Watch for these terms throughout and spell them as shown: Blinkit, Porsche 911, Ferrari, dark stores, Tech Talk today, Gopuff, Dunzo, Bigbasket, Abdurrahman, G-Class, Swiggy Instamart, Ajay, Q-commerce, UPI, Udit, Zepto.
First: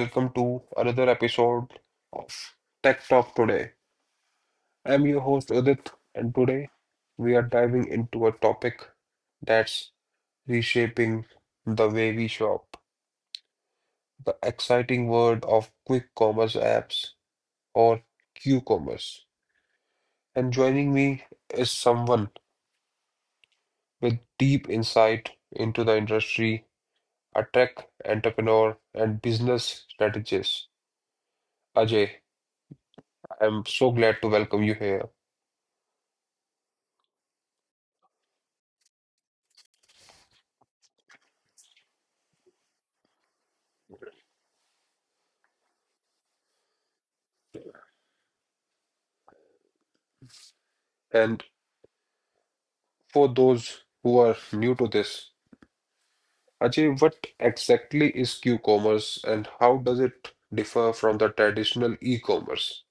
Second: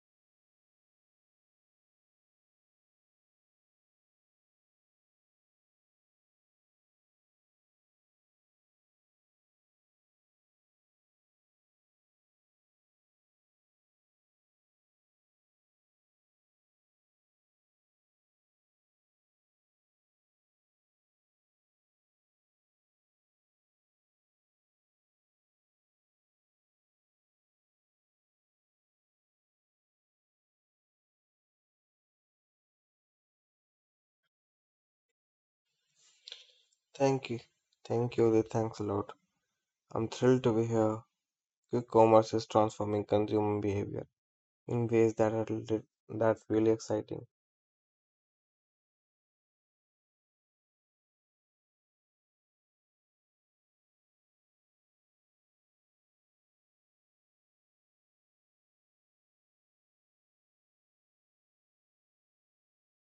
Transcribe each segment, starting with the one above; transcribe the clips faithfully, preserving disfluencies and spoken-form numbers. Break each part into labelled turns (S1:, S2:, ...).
S1: welcome to another episode of Tech Talk today. I'm your host Udit and today we are diving into a topic that's reshaping the way we shop, the exciting world of quick commerce apps or Q-commerce. And joining me is someone with deep insight into the industry, a tech entrepreneur and business strategist. Ajay, I'm so glad to welcome you here.
S2: Thank you. Thank you. Udit, thanks a lot. I'm thrilled to be here. Quick commerce is transforming consumer behavior in ways that are lit- that's really exciting.
S1: And for those who are new to this, Ajay, what exactly is Q-commerce and how does it differ from the traditional e-commerce?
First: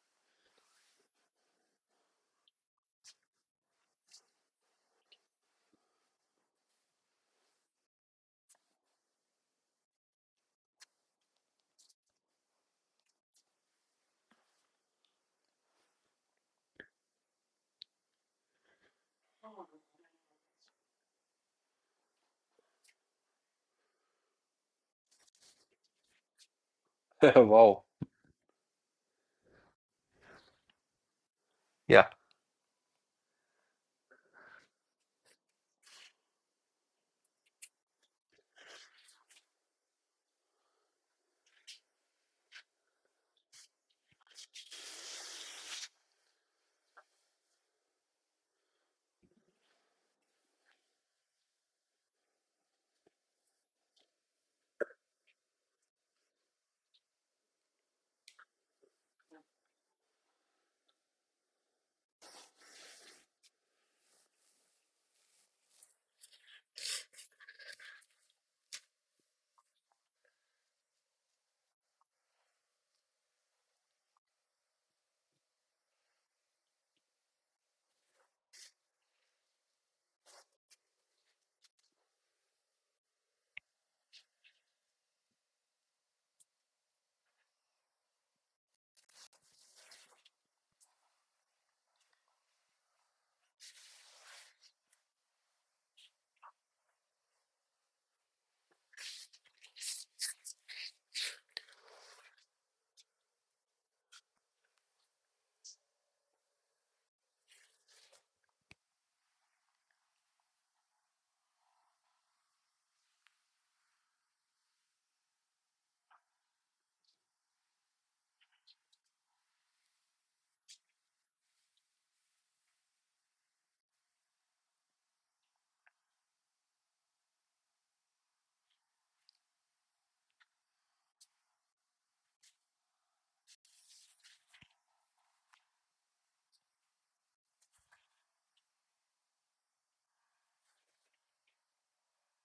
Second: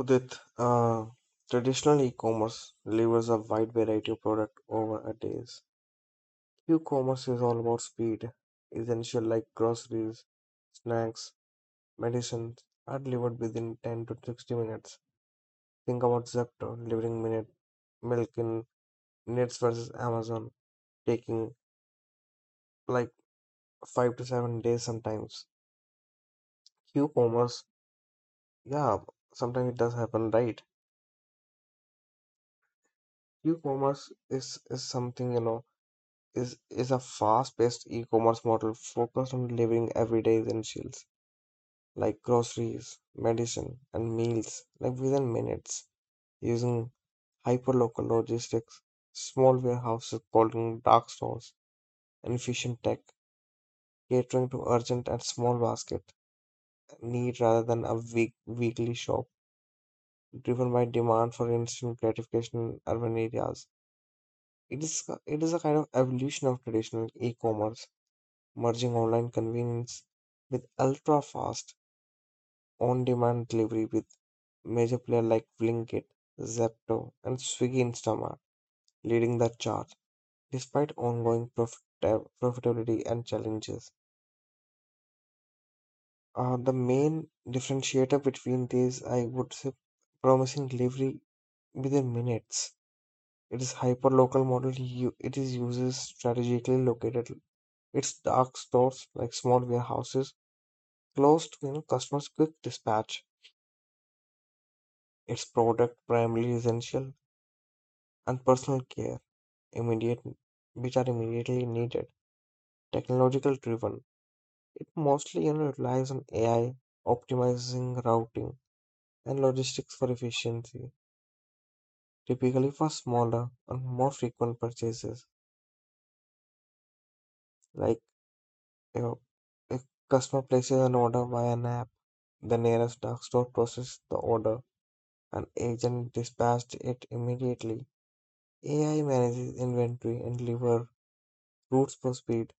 S2: Udit, uh, traditional e-commerce delivers a wide variety of product over a days. Quick commerce is all about speed. Essential like groceries, snacks, medicines are delivered within ten to sixty minutes. Think about Zepto delivering minute milk in minutes versus Amazon taking like five to seven days sometimes. Q-commerce,
S1: Wow.
S2: yeah, sometimes it does happen, right?
S1: Yeah.
S2: Q-commerce is is something, you know, is is a fast-paced e-commerce model focused on delivering everyday essentials like groceries, medicine, and meals like within minutes using hyperlocal logistics, small warehouses holding dark stores, and efficient tech catering to urgent and small basket need rather than a week weekly shop driven by demand for instant gratification in urban areas. It is it is a kind of evolution of traditional e-commerce, merging online convenience with ultra-fast on-demand delivery with major players like Blinkit, Zepto, and Swiggy Instamart leading the charge. Despite ongoing profit- profitability and challenges, uh, the main differentiator between these, I would say, promising delivery within minutes. It is hyperlocal model. u- It is uses strategically located. Its dark stores like small warehouses close to, you know, customers quick dispatch. Its product primarily essential and personal care immediate, which are immediately needed. Technological driven. It mostly, you know, relies on A I optimizing routing and logistics for efficiency. Typically for smaller and more frequent purchases like, you know, a customer places an order via an app. The nearest drugstore processed the order. An agent dispatched it immediately. A I manages inventory and deliver routes for speed.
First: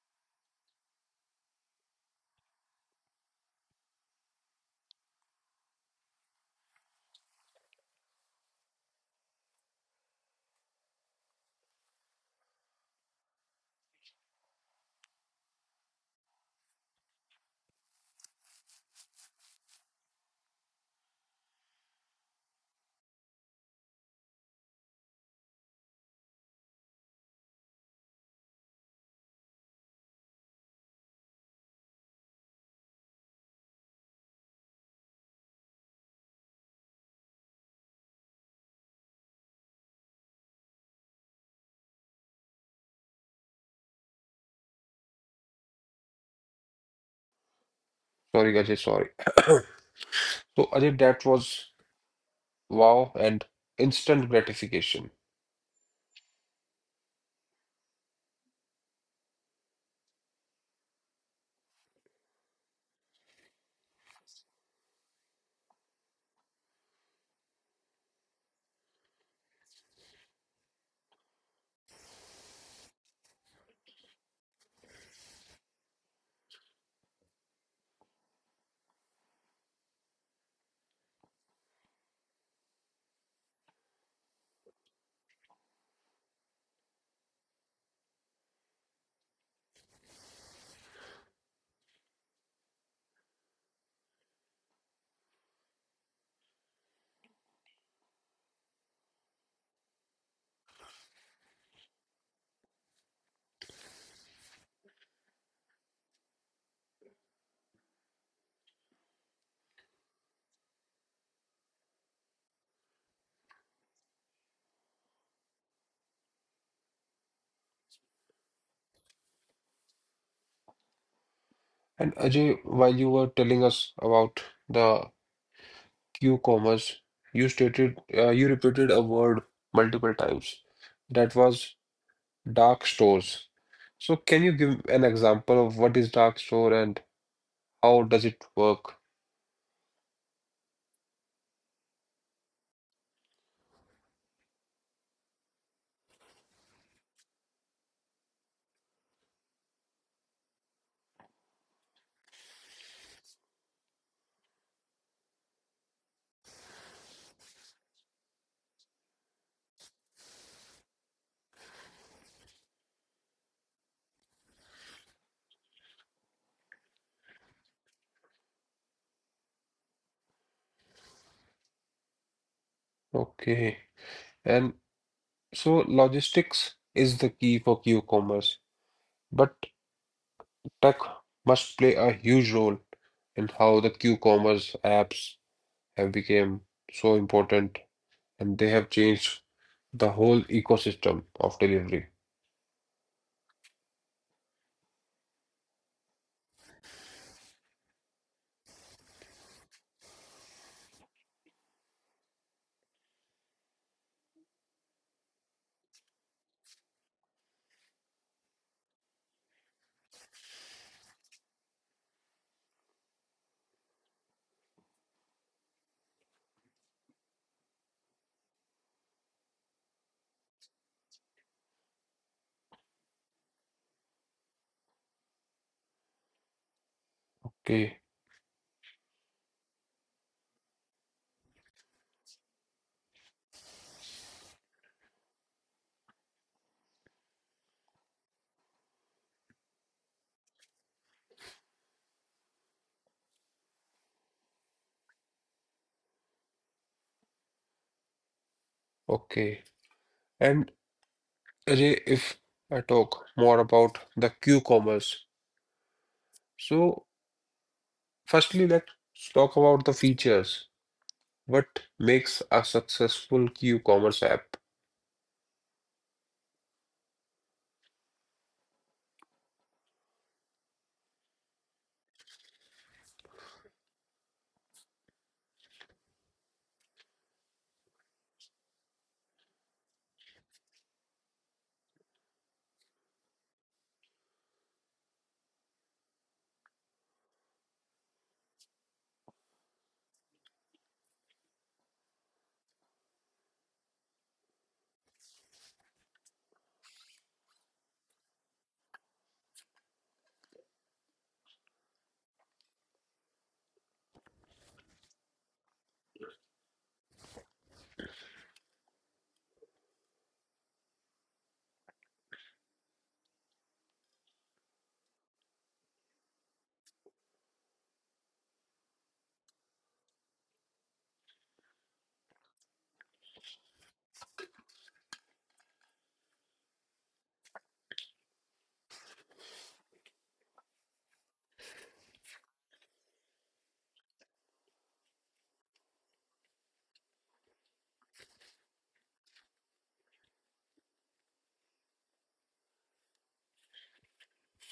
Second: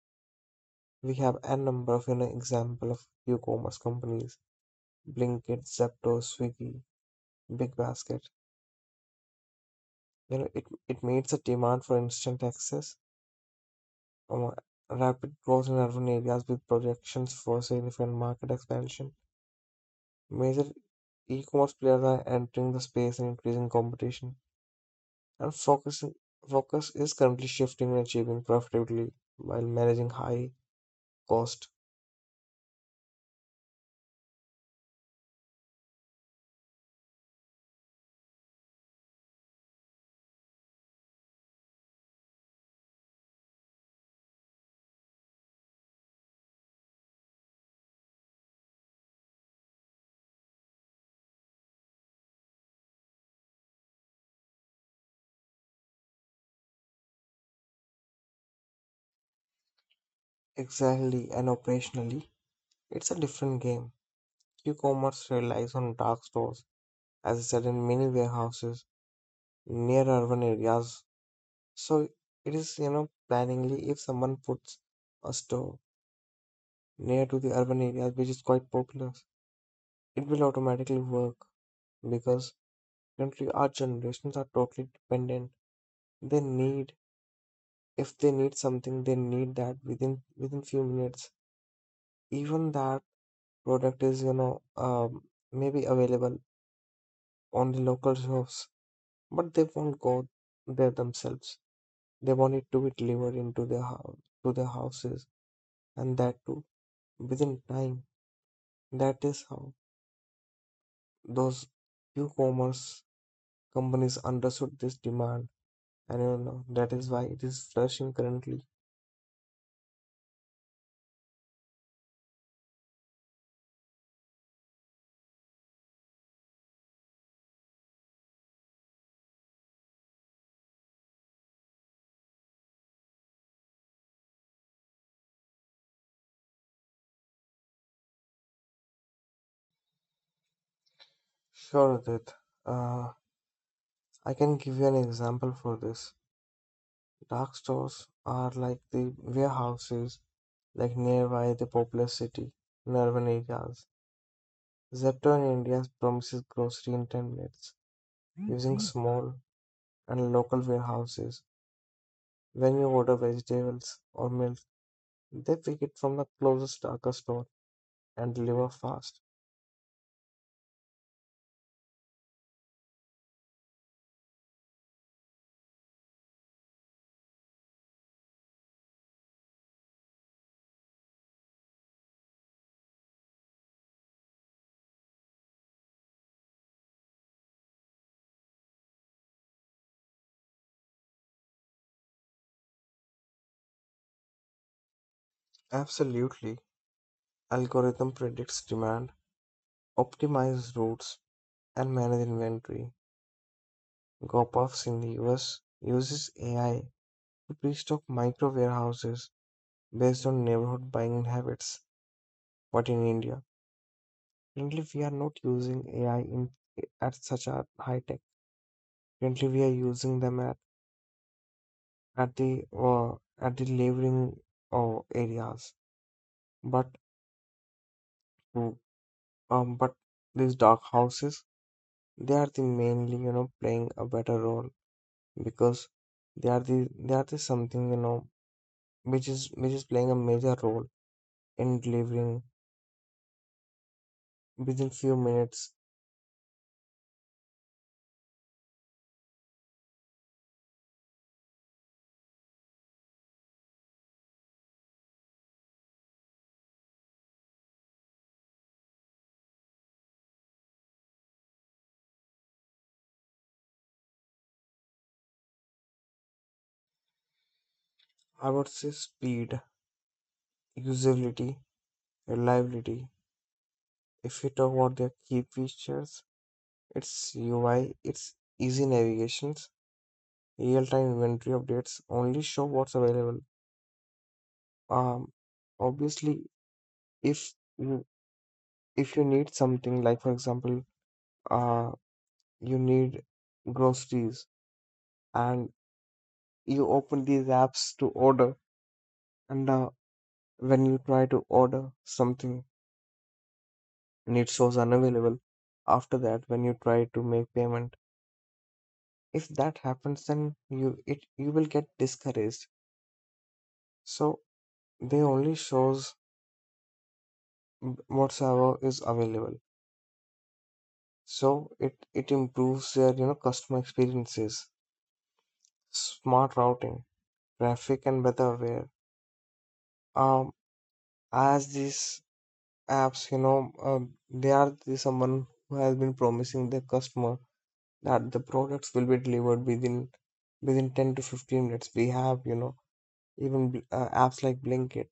S2: We have a number of, you know, example of e-commerce companies, Blinkit, Zepto, Swiggy, Bigbasket. You know, it, it meets the demand for instant access, um, rapid growth in urban areas with projections for significant market expansion. Major e-commerce players are entering the space and increasing competition. Our focus, focus is currently shifting and achieving profitability while managing high cost.
S1: Sorry, Ajay, sorry. So Ajay, that was wow and instant gratification.
S2: Exactly, and operationally. It's a different game. E-commerce relies on dark stores, as I said, in many warehouses near urban areas. So it is, you know, planningly if someone puts a store near to the urban areas, which is quite popular, it will automatically work because currently our generations are totally dependent. They need if they need something they need that within within few minutes even that product is, you know, um, maybe available on the local shops but they won't go there themselves, they want it to be delivered into their house, to their houses, and that too within time. That is how those e-commerce companies understood this demand, and you know that is why it is flourishing currently.
S1: And Ajay, while you were telling us about the Q-commerce, you stated uh, you repeated a word multiple times. That was dark stores. So can you give an example of what is dark store and how does it work?
S2: Sure that I can give you an example for this. Dark stores are like the warehouses like nearby the populous city in urban areas. Zepto in India promises grocery in ten minutes using small and local warehouses. When you order vegetables or milk, they pick it from the closest darker store and deliver fast.
S1: Okay. And so logistics is the key for Q-commerce, but tech must play a huge role in how the Q-commerce apps have become so important and they have changed the whole ecosystem of delivery.
S2: Absolutely. Algorithm predicts demand, optimize routes, and manage inventory. Gopuffs in the U S uses A I to pre-stock micro warehouses based on neighborhood buying habits. But in India, currently we are not using A I in at such a high tech. Currently we are using them at, at the uh, at the laboring uh, areas. But
S1: Okay.
S2: to- um, but these dark houses, they are the mainly, you know, playing a better role because they are the they are the something, you know, which is which is playing a major role in delivering within few minutes.
S1: Okay. And Ajay, if I talk more about the Q-commerce, so firstly, let's talk about the features. What makes a successful e-commerce app?
S2: I would say speed, usability, reliability. If we talk about their key features, it's U I, it's easy navigations, real-time inventory updates, only show what's available. Um, obviously, if you if you need something like, for example, uh, you need groceries and you open these apps to order, and uh, when you try to order something and it shows unavailable, after that, when you try to make payment, if that happens then you it you will get discouraged. So they only shows whatsoever is available, so it it improves their, you know, customer experiences. Smart routing, traffic and weather aware, um, as these apps, you know, um, they are the someone who has been promising their customer that the products will be delivered within within ten to fifteen minutes. We have, you know, even bl- uh, apps like blinkit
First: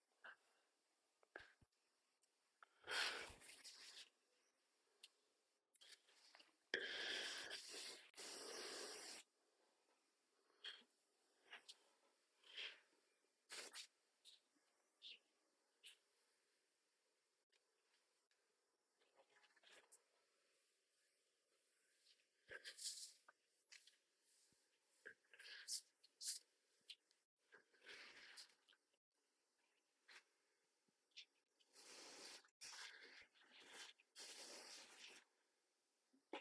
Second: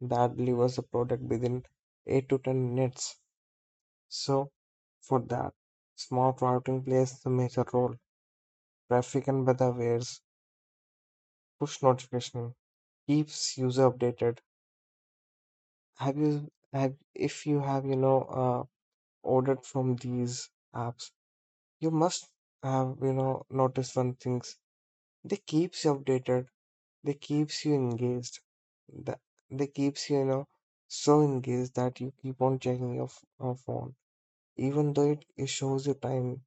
S2: that delivers a product within eight to ten minutes. So, for that, smart routing plays a major role. Traffic and weather awares, push notification keeps user updated. Have you have if you have, you know, uh, ordered from these apps, you must have, you know, noticed one things. They keeps you updated. They keeps you engaged. The, they keeps you, you know, so engaged that you keep on checking your, f- your phone, even though it, it shows you time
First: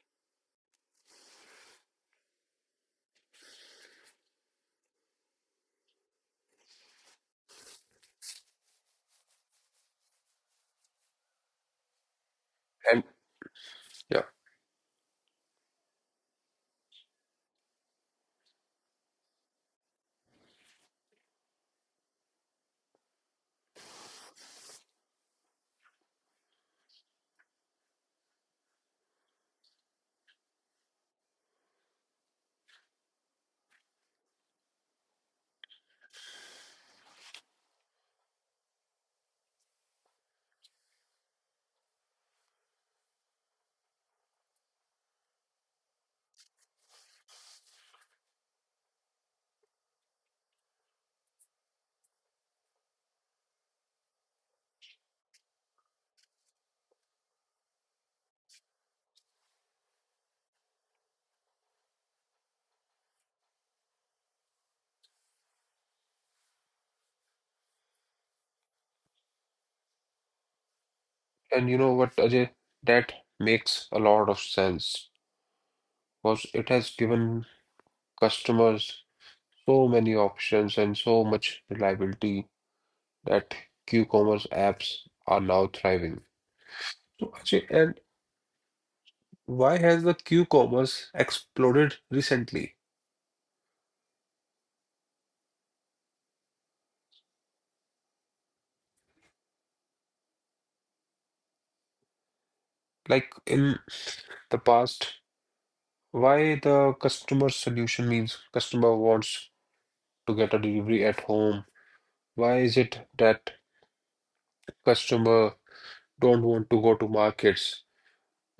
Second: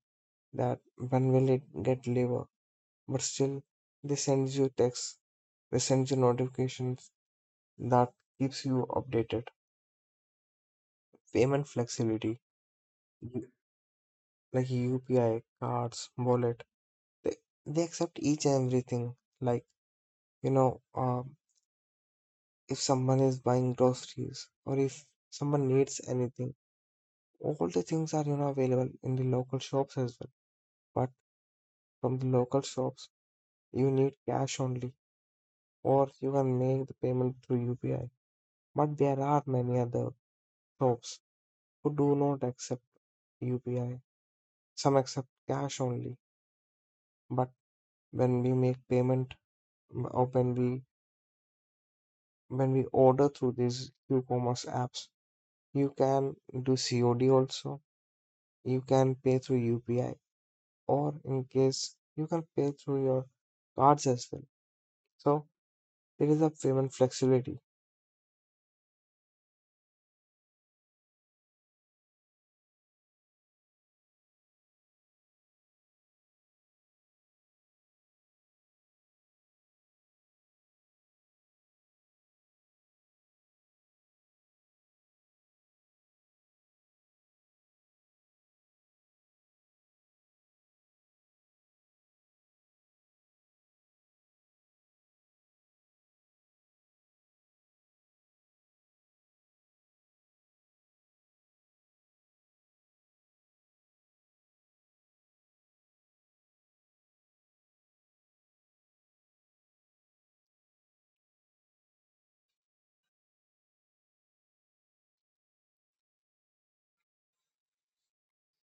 S2: that when will it get labor, but still they send you texts, they send you notifications that keeps you updated. Payment flexibility,
S1: And
S2: you-
S1: yeah,
S2: like UPI, cards, wallet, they, they accept each and everything like, you know, um, if someone is buying groceries or if someone needs anything, all the things are, you know, available in the local shops as well, but from the local shops you need cash only, or you can make the payment through U P I. But there are many other shops who do not accept U P I. Some accept cash only. But when we make payment, or when we when we order through these e-commerce apps, you can do C O D also. You can pay through U P I, or in case you can pay through your cards as well. So there is a payment flexibility.
S1: and you know what, Ajay, that makes a lot of sense because it has given customers so many options and so much reliability that e commerce apps are now thriving. So, Ajay, and why has the e commerce exploded recently? Like in the past, why the customer solution means customer wants to get a delivery at home? Why is it that customer don't want to go to markets?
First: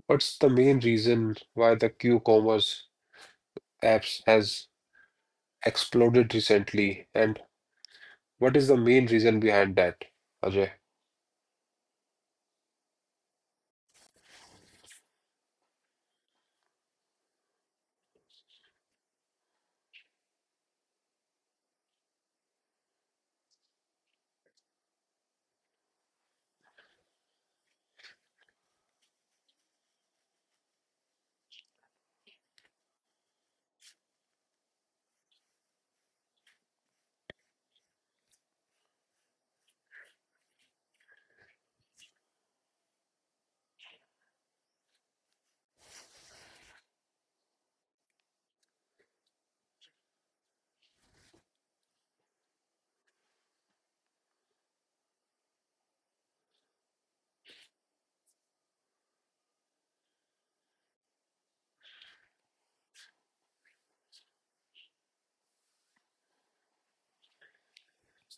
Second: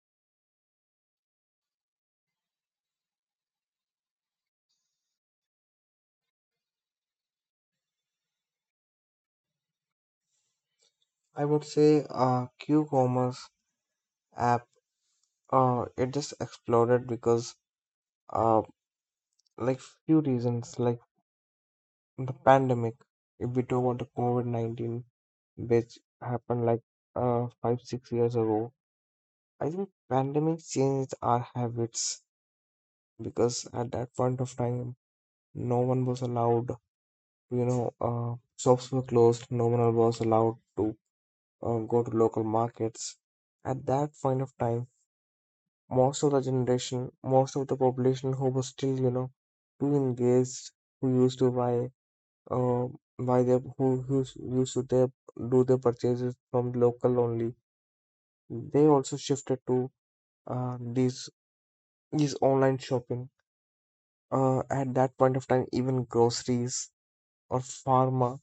S1: What's the main reason why the Q-commerce apps has exploded recently, and what is the main reason behind that, Ajay?
S2: I would say uh, commerce app uh it just exploded because uh, like few reasons, like the pandemic. If we talk about the covid nineteen, which happened like uh, five six years ago, I think pandemic changed our habits because at that point of time no one was allowed, you know, uh shops were closed, no one was allowed to uh, go to local markets. At that point of time, most of the generation, most of the population who was still, you know, too engaged, who used to buy, uh, buy their, who, who s- used to their, do their purchases from local only. They also shifted to uh, these these online shopping. Uh, at that point of time, even groceries or pharma,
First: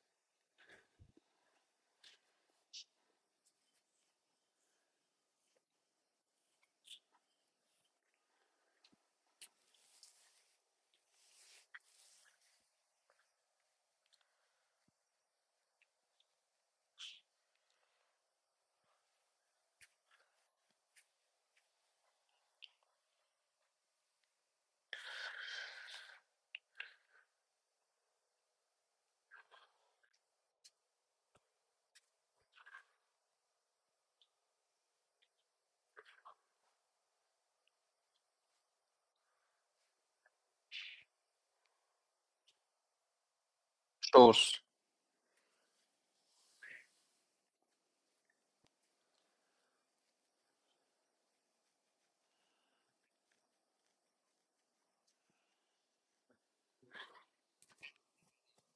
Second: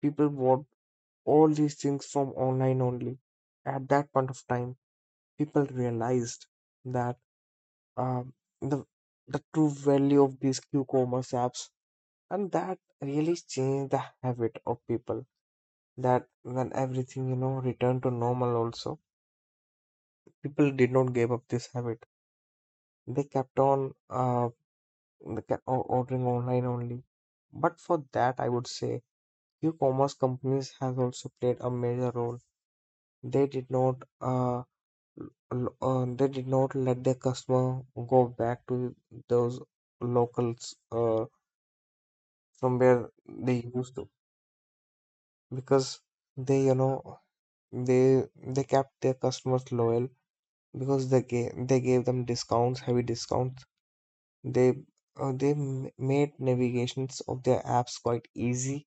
S2: people bought all these things from online only. At that point of time, people realized that, um, the the true value of these q-commerce apps, and that really changed the habit of people, that when everything, you know, returned to normal also, people did not give up this habit. They kept on uh they kept o- ordering online only. But for that I would say e-commerce companies have also played a major role. They did not uh, l- uh they did not let their customer go back to those locals, uh, from where they used to.
S1: Sure.
S2: Because they, you know, they they kept their customers loyal because they gave, they gave them discounts, heavy discounts. They uh, they m- made navigations of their apps quite easy.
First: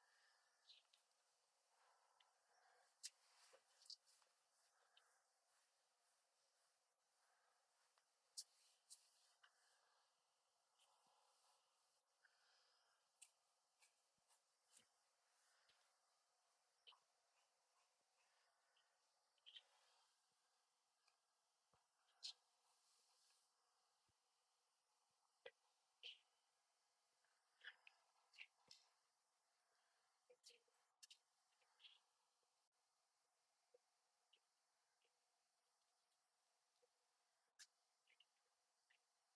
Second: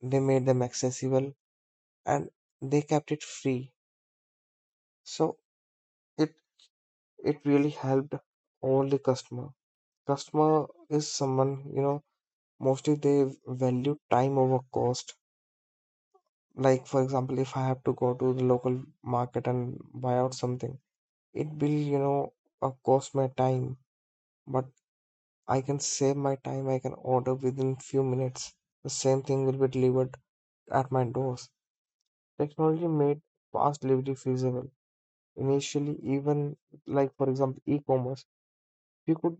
S2: They made them accessible and they kept it free. So it it really helped all the customer. Customer is someone, you know, mostly they value time over cost. Like for example, if I have to go to the local market and buy out something, it will, you know, of course my time, but I can save my time, I can order within few minutes, the same thing will be delivered at my doors. Technology made fast delivery feasible. Initially even like, for example, e-commerce, we could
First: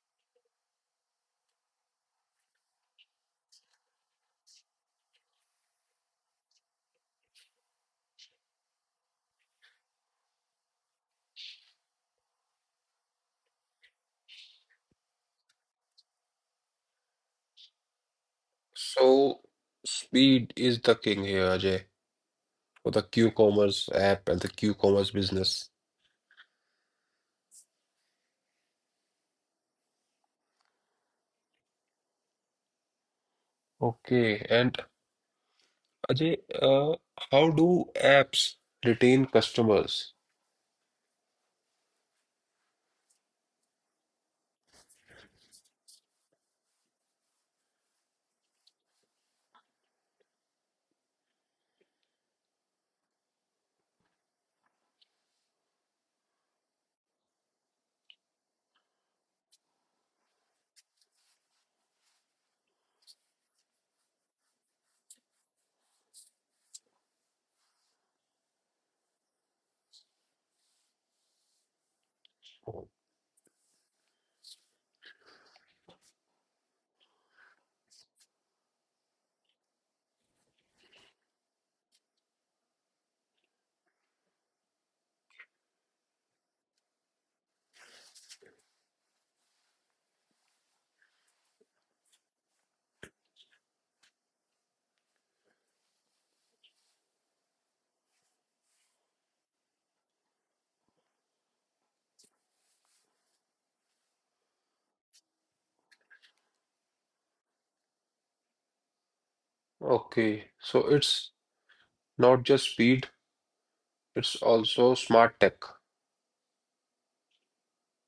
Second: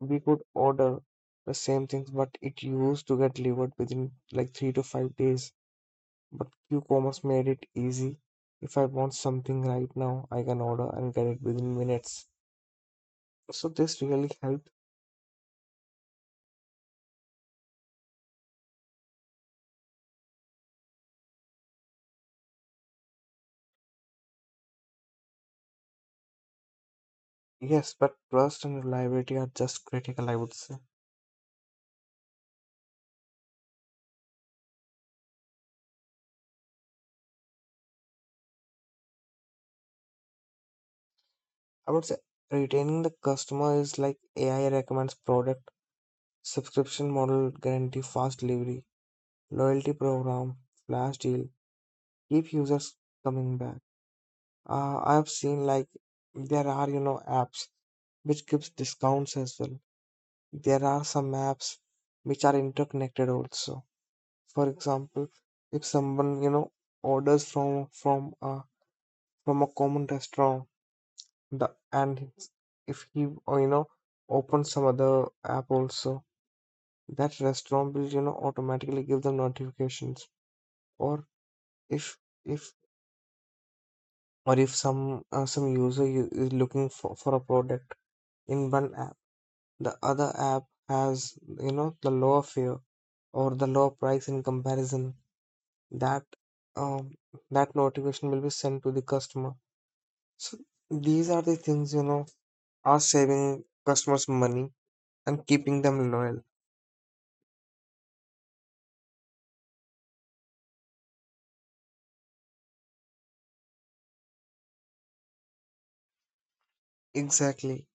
S2: we could order the same things but it used to get delivered within like three to five days. But Q-commerce made it easy. If I want something right now, I can order and get it within minutes. So this really helped.
S1: So speed is the king here, Ajay, for the Q-commerce app and the Q-commerce business.
S2: Yes, but trust and reliability are just critical, I would say.
S1: Okay, and Ajay, uh, how do apps retain customers?
S2: I would say retaining the customer is like A I recommends product, subscription model guarantee fast delivery, loyalty program, flash deal, keep users coming back. Uh, I have seen like there are, you know, apps which gives discounts as well. There are some apps which are interconnected also. For example, if someone, you know, orders from from a from a common restaurant, the and if he, or, you know, opens some other app also, that restaurant will, you know, automatically give them notifications. Or if if or if some uh, some user u- is looking for, for a product in one app, the other app has, you know, the lower fare or the lower price in comparison, that, um, that notification will be sent to the customer. So these are the things, you know, are saving customers money and keeping them loyal.
S1: Okay, so it's not just speed, it's also smart tech.
S2: Exactly.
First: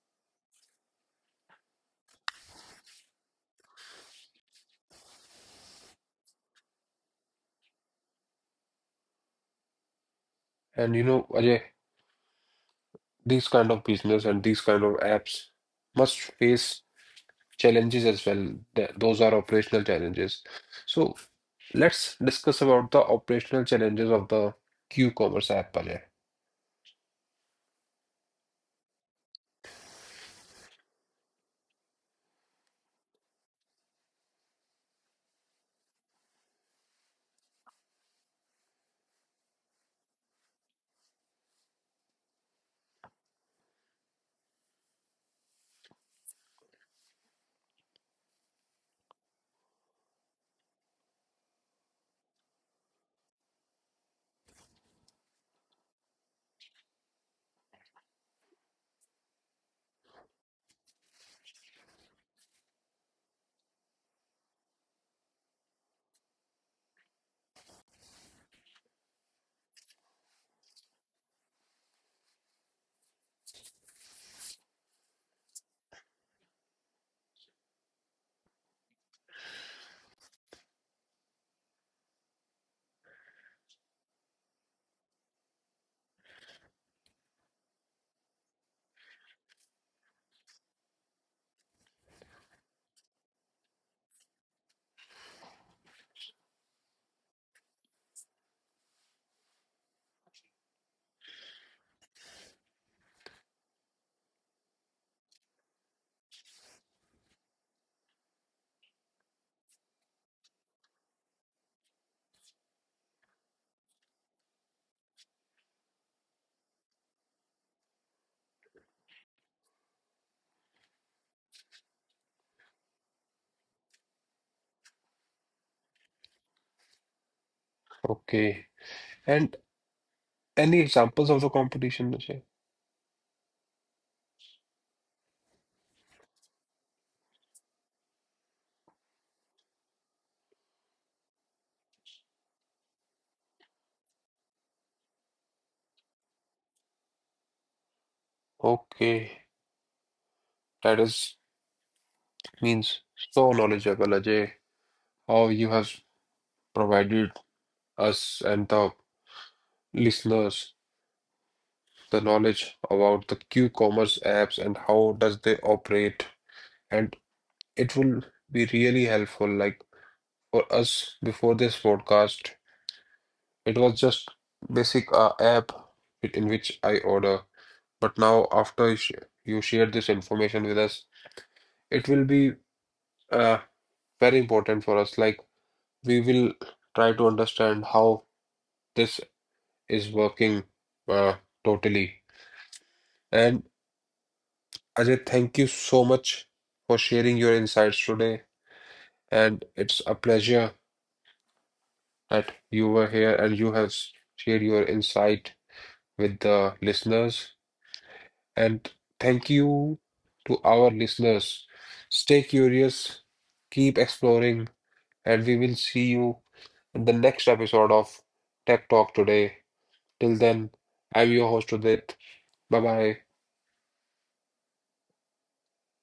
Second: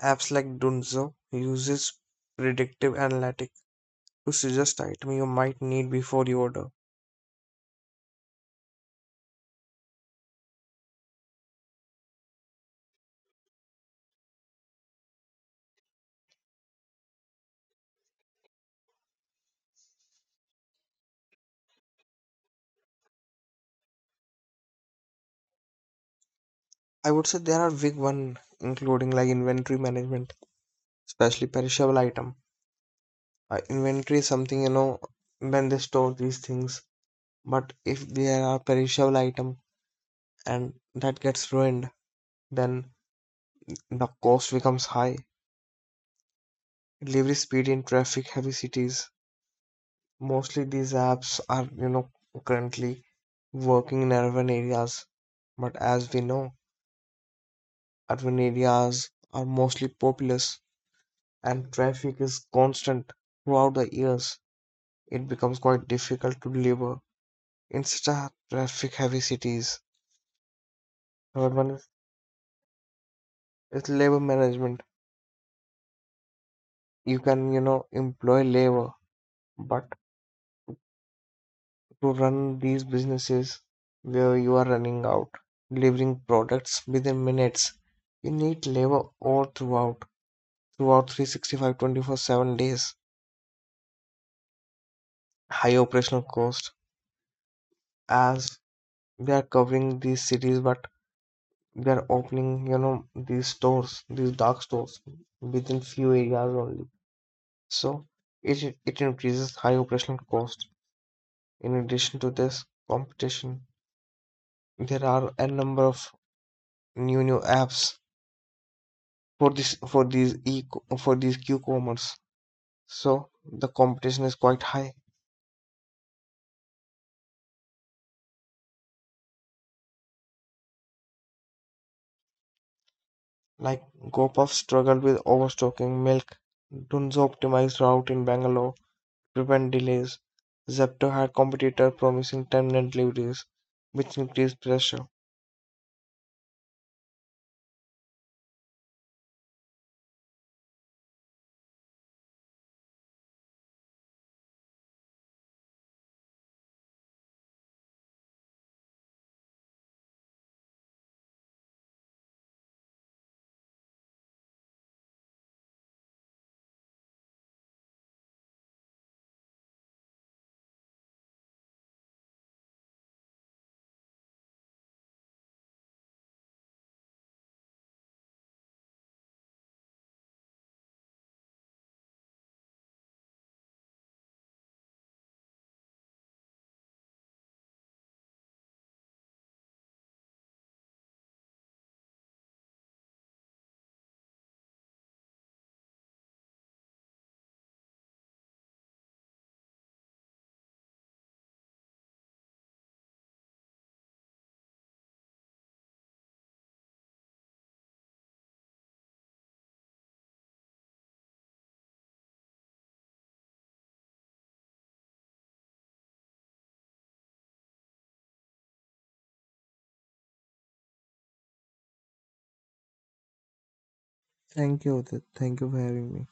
S2: Apps like Dunzo uses predictive analytics to suggest item you might need before you order.
S1: And you know, Ajay, these kind of business and these kind of apps must face challenges as well. Th- Those are operational challenges. So let's discuss about the operational challenges of the Q-commerce app, Ajay.
S2: I would say there are big one, including like inventory management, especially perishable item. Uh, inventory is something, you know, when they store these things, but if there are perishable item and that gets ruined, then the cost becomes high. Delivery speed in traffic heavy cities. Mostly these apps are, you know, currently working in urban areas. But as we know, urban areas are mostly populous and traffic is constant throughout the years. It becomes quite difficult to deliver in such a traffic heavy cities. Third one is, labor management. You can, you know, employ labor, but to run these businesses where you are running out, delivering products within minutes. You need labor all throughout, throughout three sixty-five, twenty-four seven days. High operational cost as they are covering these cities, but they are opening, you know, these stores, these dark stores within few areas only. So it, it increases high operational cost. In addition to this competition, there are a number of new new apps for this for these e for these cucumbers, so the competition is quite high.
S1: Okay. And any examples of the competition, Ajay?
S2: Like Gopuff struggled with overstocking milk. Dunzo optimized route in Bangalore to prevent delays. Zepto had competitor promising ten minute deliveries, which increased pressure.
S1: Okay. That is means so knowledgeable, Ajay. How you have provided us and the listeners the knowledge about the Q-commerce apps and how does they operate, and it will be really helpful, like for us before this podcast it was just basic uh, app in which I order, but now after you you share this information with us, it will be uh, very important for us, like we will try to understand how this is working uh, totally. And Ajay, thank you so much for sharing your insights today. And it's a pleasure that you were here and you have shared your insight with the listeners. And thank you to our listeners. Stay curious, keep exploring, and we will see you in the next episode of Tech Talk today. Till then, I'm your host, Udit. Bye bye.
S2: Thank you, Udit. Thank you for having me.